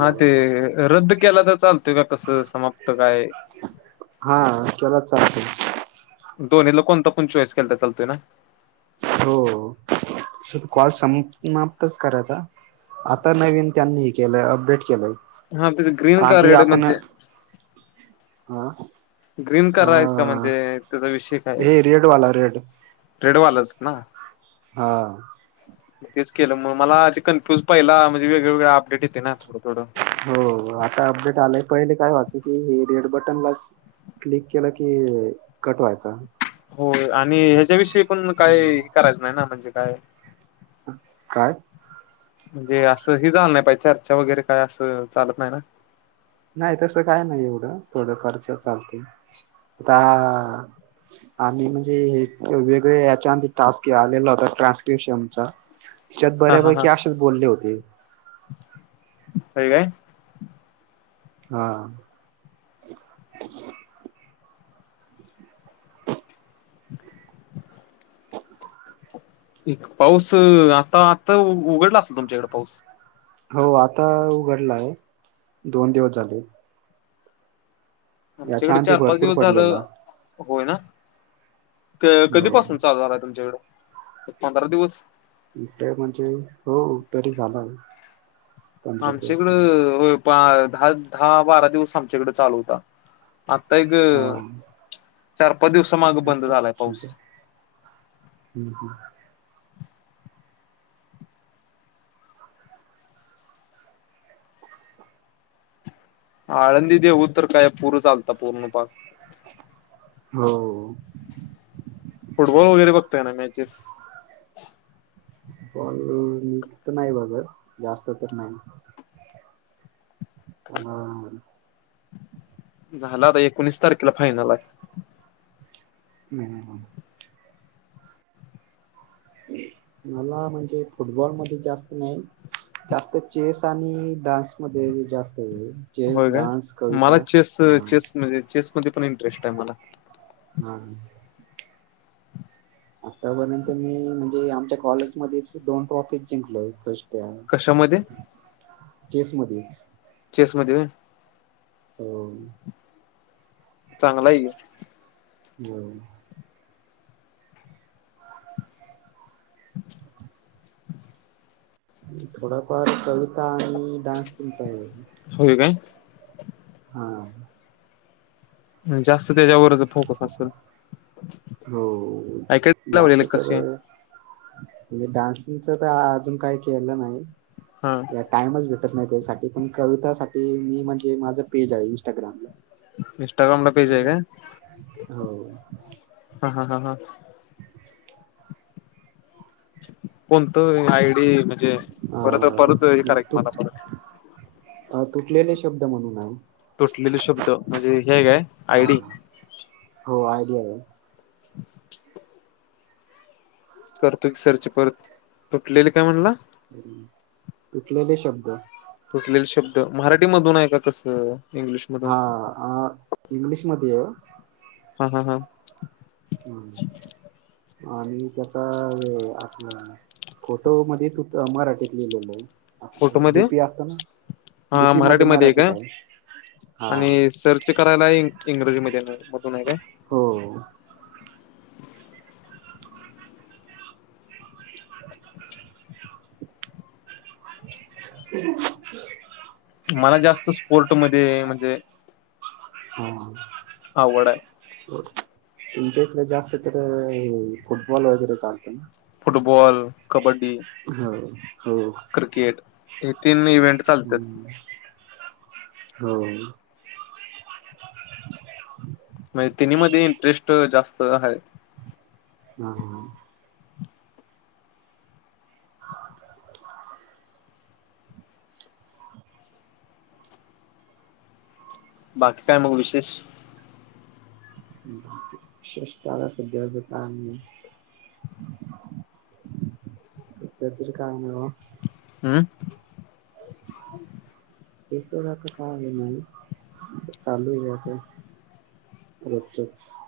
हा ते बोला. रद्द केला तर चालतोय का कसं समाप्त काय? हा केला त चालतोय. दोन्हीतला कोणता पण चॉईस केला त चालतोय ना? हो हो कॉल सम माप्तच करायचा. आता नवीन त्यांनी हे केलंय अपडेट केलंय हा त्याच ग्रीन का आधी रेड आपणं म्हणजे हां. ग्रीन करायचं म्हणजे त्याचा विषय काय हे रेडवाला रेड ट्रेडवालंच ना? हां. तेच केलं म मला ते कन्फ्यूज पहिला म्हणजे वेगळे वेगळे अपडेट येत ना थोडं थोडं. हो आता अपडेट आलाय पहिले काय व्हायचं की हे रेड बटनलाच क्लिक केल की कट व्हायचा. होय आणि ह्याच्याविषयी पण मग काय हम्म. करायचं नाही ना म्हणजे काय? काय? म्हणजे असं हे झालं नाई पाहिजे चर्चा वगैरे काय असं चालत नाही ना? नाही तसं काय नाही एवढं थोडं फारसं चालते. आता आणि म्हणजे हे वेगळे याच्यांधी टास्के आलेला होता ट्रान्स्क्रिपशनचा. च्यात बऱ्यापैकी आशेच बोलले होते. होय काय? हा. [inaudible] [inaudible] एक पाऊस अ आत्ता आत्ता ऊ ऊघडला असलं तुमच्याकडं पाऊस? हो आता उघडलाय आहे, दोन दिवस झाले. याच्या आमच्याकडे आधी चार पाच भरपूर दिवस पडलेला झालं होय ना क हो कधीपासून चालू झालाय तुमच्याकडं? एक पंधरा दिवस. इकडे म्हणजे हो तरी झालाय. आमच्याकडं होय पा दहा दहा बारा दिवस आमच्याकडं चालू होता. आत्ता एक हा चार पाच दिवसा मागं बंद आता झालाय पाऊस. समजा हम्म हम! आळंदी देहू तर काय पुरंच आलता पूर्ण पाक. हो. फुटबॉल वगैरे बघतय ना मॅचेस? बॉल नाही बघत जास्त तर नाही. पण झाला आता एकोणीस तारखेला फायनल आहे. हं हं हं. मला म्हणजे फुटबॉल मध्ये जास्त नाही जास्त चेस आणि डान्स मध्ये जास्त हे आहे. चेस होय का डान्स मला कविता चेस हा चेस म्हणजे चेस मध्ये पण इंटरेस्ट आहे मला. हा हा. आतापर्यंत मी म्हणजे आमच्या कॉलेजमध्ये दोन ट्रॉफी जिंकलोय फर्स्ट त्या कशामध्ये केस मध्येच. चेसमध्ये व्हय? हो. चांगलाय [unintelligible] हम. म थोडाफार कविता आणि डान्स तुमचा आहे. होय काय? हां. जास्त त्याच्यावरच फोकस असल? हो. जास्त कसे तर- म्हणजे डान्सिंगच तर अजून काही केलं नाही. हा. टाइमच भेटत नाही त्यासाठी. पण कवितासाठी मी म्हणजे माझं पेज आहे इंस्टाग्रामला. इंस्टाग्रामला पेज आहे काय हो. हां. हां. हां. हां. [inaudible] कोणत आय डी म्हणजे परत परत हे करा की तु मला परत. अ तुटलेले शब्द म्हणून आहे. तुटलेले शब्द म्हणजे हे आहे काय? आय हा डी? हो आय डि आहे. [inaudible] करतो की सर्च परत. तुटलेली काय म्हणला? हम. तुटलेले शब्द. तुटलेले शब्द. मराठीमधून आहे का कस? हां. आ इंग्लिशमधे आहे. हां. हां. हां. हं. आणि त्याचा हे आपलं- फोटो मध्ये [unintelligible] मराठीत लिहिलेल फोटो आहे. डी मध्ये पी असतो ना? डी हा पी मध्ये मराठीमध्ये मराठीत आहे. हा. चेक करायलाही इंग्रजी मध्ये मधून आहे काय? हो. [inaudible] मला जास्त स्पोर्ट मध्ये म्हणजे- हम्म. आवड आहे. तुमच्या इकडे जास्त तर अ -फुटबॉल वगैरे चालत ना? फुटबॉल, कबड्डी. होय. हो. क्रिकेट. हे तीन इव्हेन्ट - हम्म. होय. म्हणजे तिनी मध्ये इंटरेस्ट जास्त हाये. हां. हां. हं. [inaudible] बाकी च काय मग विशेष? विशेष [unintelligible] सध्या काय नाही. [inaudible] सध्या तरी काम मिळावं. हू. [inaudible] येत जातं काम आहे ना हे. [unintelligible] चालू द्यायचं. [unintelligible]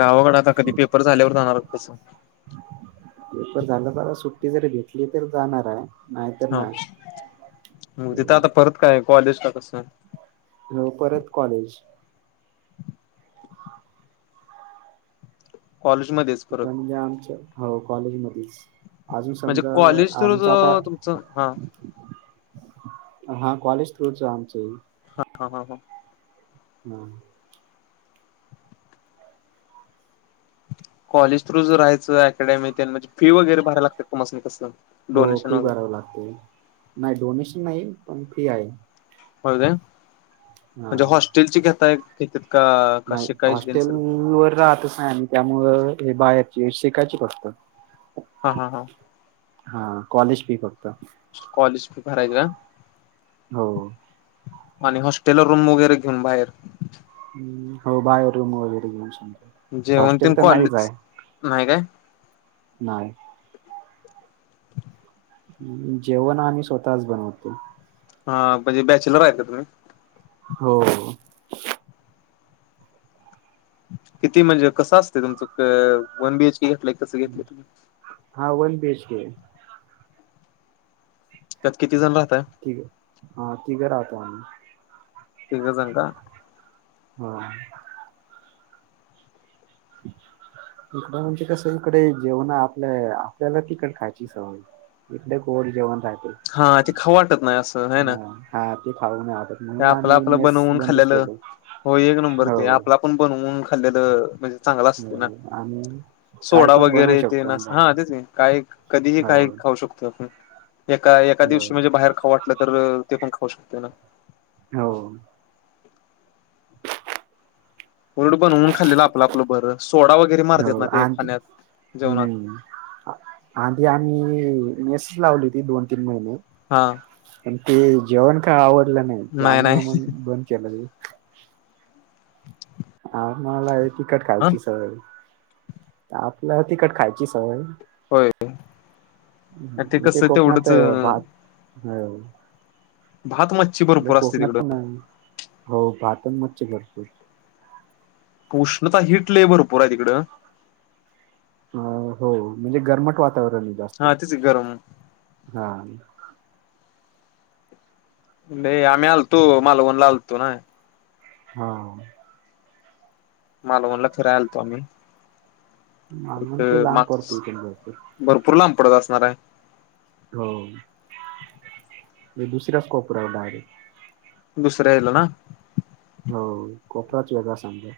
गावाकड आता कधी पेपर झाल्यावर जाणारत कसं? पेपर झाल का सुट्टी जरी घेतली तर जाणार आहे. नाहीतर हा नाही हू तिथ आता परत काय कॉलेज का कस? म परत कॉलेज. कॉलेजमधेच. तिथं म्हणजे आमच्या, हो कॉलेजमधेच. अजून म्हणजे समजा कॉलेज थ्रू आमच आता तुमचं हा हा कॉलेज थ्रूच आहे आमचही. [unintelligible] हम. कॉलेज थ्रू जर राहायचं अकॅडेमी त्यांना फी वगैरे भरायला लागता [unintelligible] कस? हो फी भरावं लागते. नाही डोनेशन नाही, पण फी आहे. हो काय? हा म्हणजे हॉस्टेलची घेतायत त्याच्यात का का नाही, शिकायची हॉस्टेल त्यांचं वर राहतच नाही आम्ही. त्यामुळं हे बाहेरची शिकायची फक्त. हा हा हा. हा कॉलेज फी फक्त. कॉलेज फी भरायचं आ. हो. आणि हॉस्टेलवर रूम वगैरे घेऊन बाहेर? हम् हो बाहेर रूम वगैरे घेऊन [unintelligible] जेवण तीन हॉस्टेल तर नाहीच आहे कॉलेज नाही काय? नाही. जेवण आम्ही स्वतःच बनवतो. हा म्हणजे बॅचलर आहे का तुम्ही? हो. किती म्हणजे कस असते तुमचं? क वन बी एच के घेतलंय कसं घेतलं तुम्ही? हा वन बी एच के आहे. त्यात किती जण राहता? तिघ हा तिघ राहतो आम्ही. तिघं जण का? [unintelligible] इकडं म्हणजे कस इकडे जेवण आपल्या आपल्याला तिकट खायची सवय. इकडे गोड जेवण रायते. हा ते खाऊ वाटत नाय असं, हाय ना? हा ते खाऊ नाही वाटत ते म्हणून आपलं आम्ही आपलं मेस बनवून बंदच खाल्लेलं केले. हो एक नंबर हो. ते आपला पण बनवून खाल्लेल म्हज चांगल असते हो ना, आणि काय सोडा पण बनवू वगैरे ते शकतो नस मग हा आपण तेच की काय कधीही हो काही खाऊ शकतो आपण. एका एका हो दिवशी म्हणजे बाहेर खाऊ वाटलं तर ते पण खाऊ शकतो ना? हो. उलट बनवून खाल्लेलं आपलं आपलं बरं. सोडा वगैरे मारतात हो ना ते खाण्यात जेवणात आधीं आम्ही मेसस लावली होती दोन तीन महिने. हा, पण ते जेवण काय आवडलं नाही. त्यामुळं मग बंद केलं मी. आम्हाला आहे तिखट ह खायची सवय आपला तिखट खायची सवय होय ते इथे कसं तेवढंच कोकणातं भात ह भात मच्छी भरपूर असते पण तिकडं. हो भातण मच्छी भरपूर उष्णता हिट लई भरपूर आहे तिकडं. अ हो म्हणजे गरमट वातावरण आहे. हा जास्त. तेची गरम हा, लय आम्ही आलतो मालवणला आलतो ना, हा, मालवणला फिराय आलतो आम्ही. मालवण एक बी लांब माग पडतो. [unintelligible] भरपूर लांब पडत असणार आहे. हो. वे दुसरा कोपरा डायरेक्ट दुसऱ्या याला ना, हो. कोपराच वेगळा समजा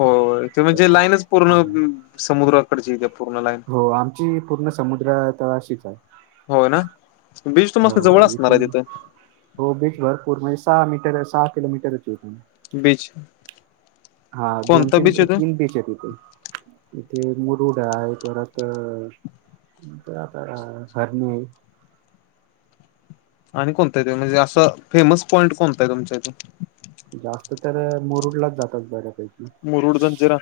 होय ते म्हणजे लाईनच पूर्ण समुद्राकडची येते पूर्ण लाईन हो. आमची पूर्ण समुद्रातळाशीच आहे. होय ना, बीज त मस्त जवळ हो असणार आहे इथून तिथून हो बीचवर पूर्ण सहा मीटर सहा किलोमीटर येते इथून बीचं हा दोन तीन तीन बीच आहे तिथे इथे मुरुडा आहे. परत आता हरणे आहेत. आणि कोणतं आहे ते म्हणजे असं फेमस पॉइंट कोणतं आहे तुमच्या इथून जास्त तर मुरुडलाच जातात बऱ्यापैकी मुरुड जंजिरा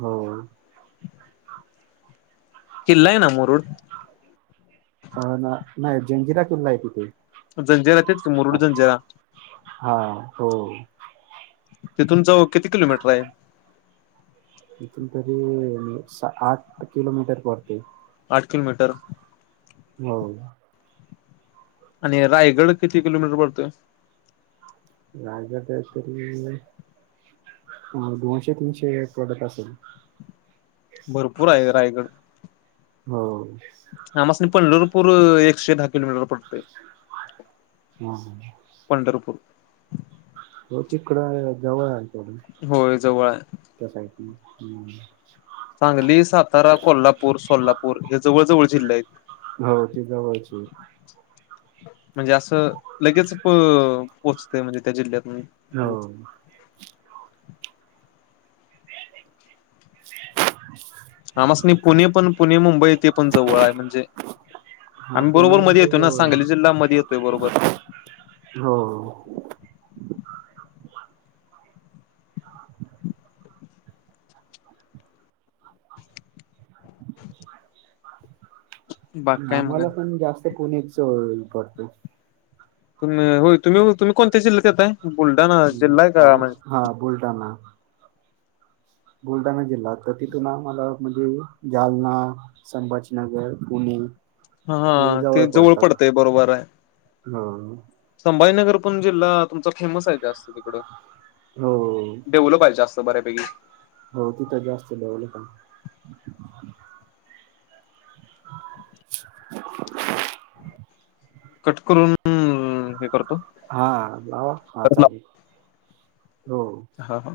हो. किल्ला आहे ना मुरूड? अ न नाही जंजिरा किल्ला आहे. तिथे जंजिरा तेच मुरुड वाटतं. जंजिरा हा हो. तेथून जव किती किलोमीटर आहे. इथून तरी सा आठ किलोमीटर पडते. आठ किलोमीटर हो. आणि रायगड किती किलोमीटर परतोय. रायगड [unintelligible] तरी ह दोनशे तीनशे पडत असल. भरपूर आहे रायगड हो. आमसण पंढरपूर एकशे दहा किलोमीटर पडतंय. हम् पंढरपूर हो तिकडं हाय जवळ- होय जवळ हाय. त्या साईटन. हम्म सांगली, सातारा, कोल्हापूर, सोलापूर हे जवळ जवळ जिल्हे आहेत हो ती जवळची. म्हणजे असं लगेच पोहोचत म्हणजे त्या जिल्ह्यात- हो [inaudible] आमासनी पुणे पण पुणे मुंबई येथे पण जवळ आहे म्हणजे, हा आम्ही पुणे बरोबर मध्ये म्हणजे येतोय ना सांगली जिल्हा मध्ये येतोय बरोबर. हो हो हा बाकी काय मग आम्हाला आणि पण जास्त पुण्याच जवळ पडतं. तु हो तुम्ही तुम्ही कोणत्या जिल्ह्यात येताय. बुलडाणा ना हा बुलडाणा बुलढाणा जिल्हा, तर तिथून आम्हाला म्हणजे जालना. संभाजीनगर, पुणे, हा हा हे ते जवळ पडतात पडतंय बरोबर आहे. हो संभाजीनगर पण जिल्हा तुमचा फेमस आहे जास्त तिकडं. हो डेवलफ आहे जास्त बऱ्यापैकी. हो तिथं जास्त डेवलफ आहे. [inaudible] कट करून हे करतो. हा लावा हा परत लाव चालेल हो, हा हा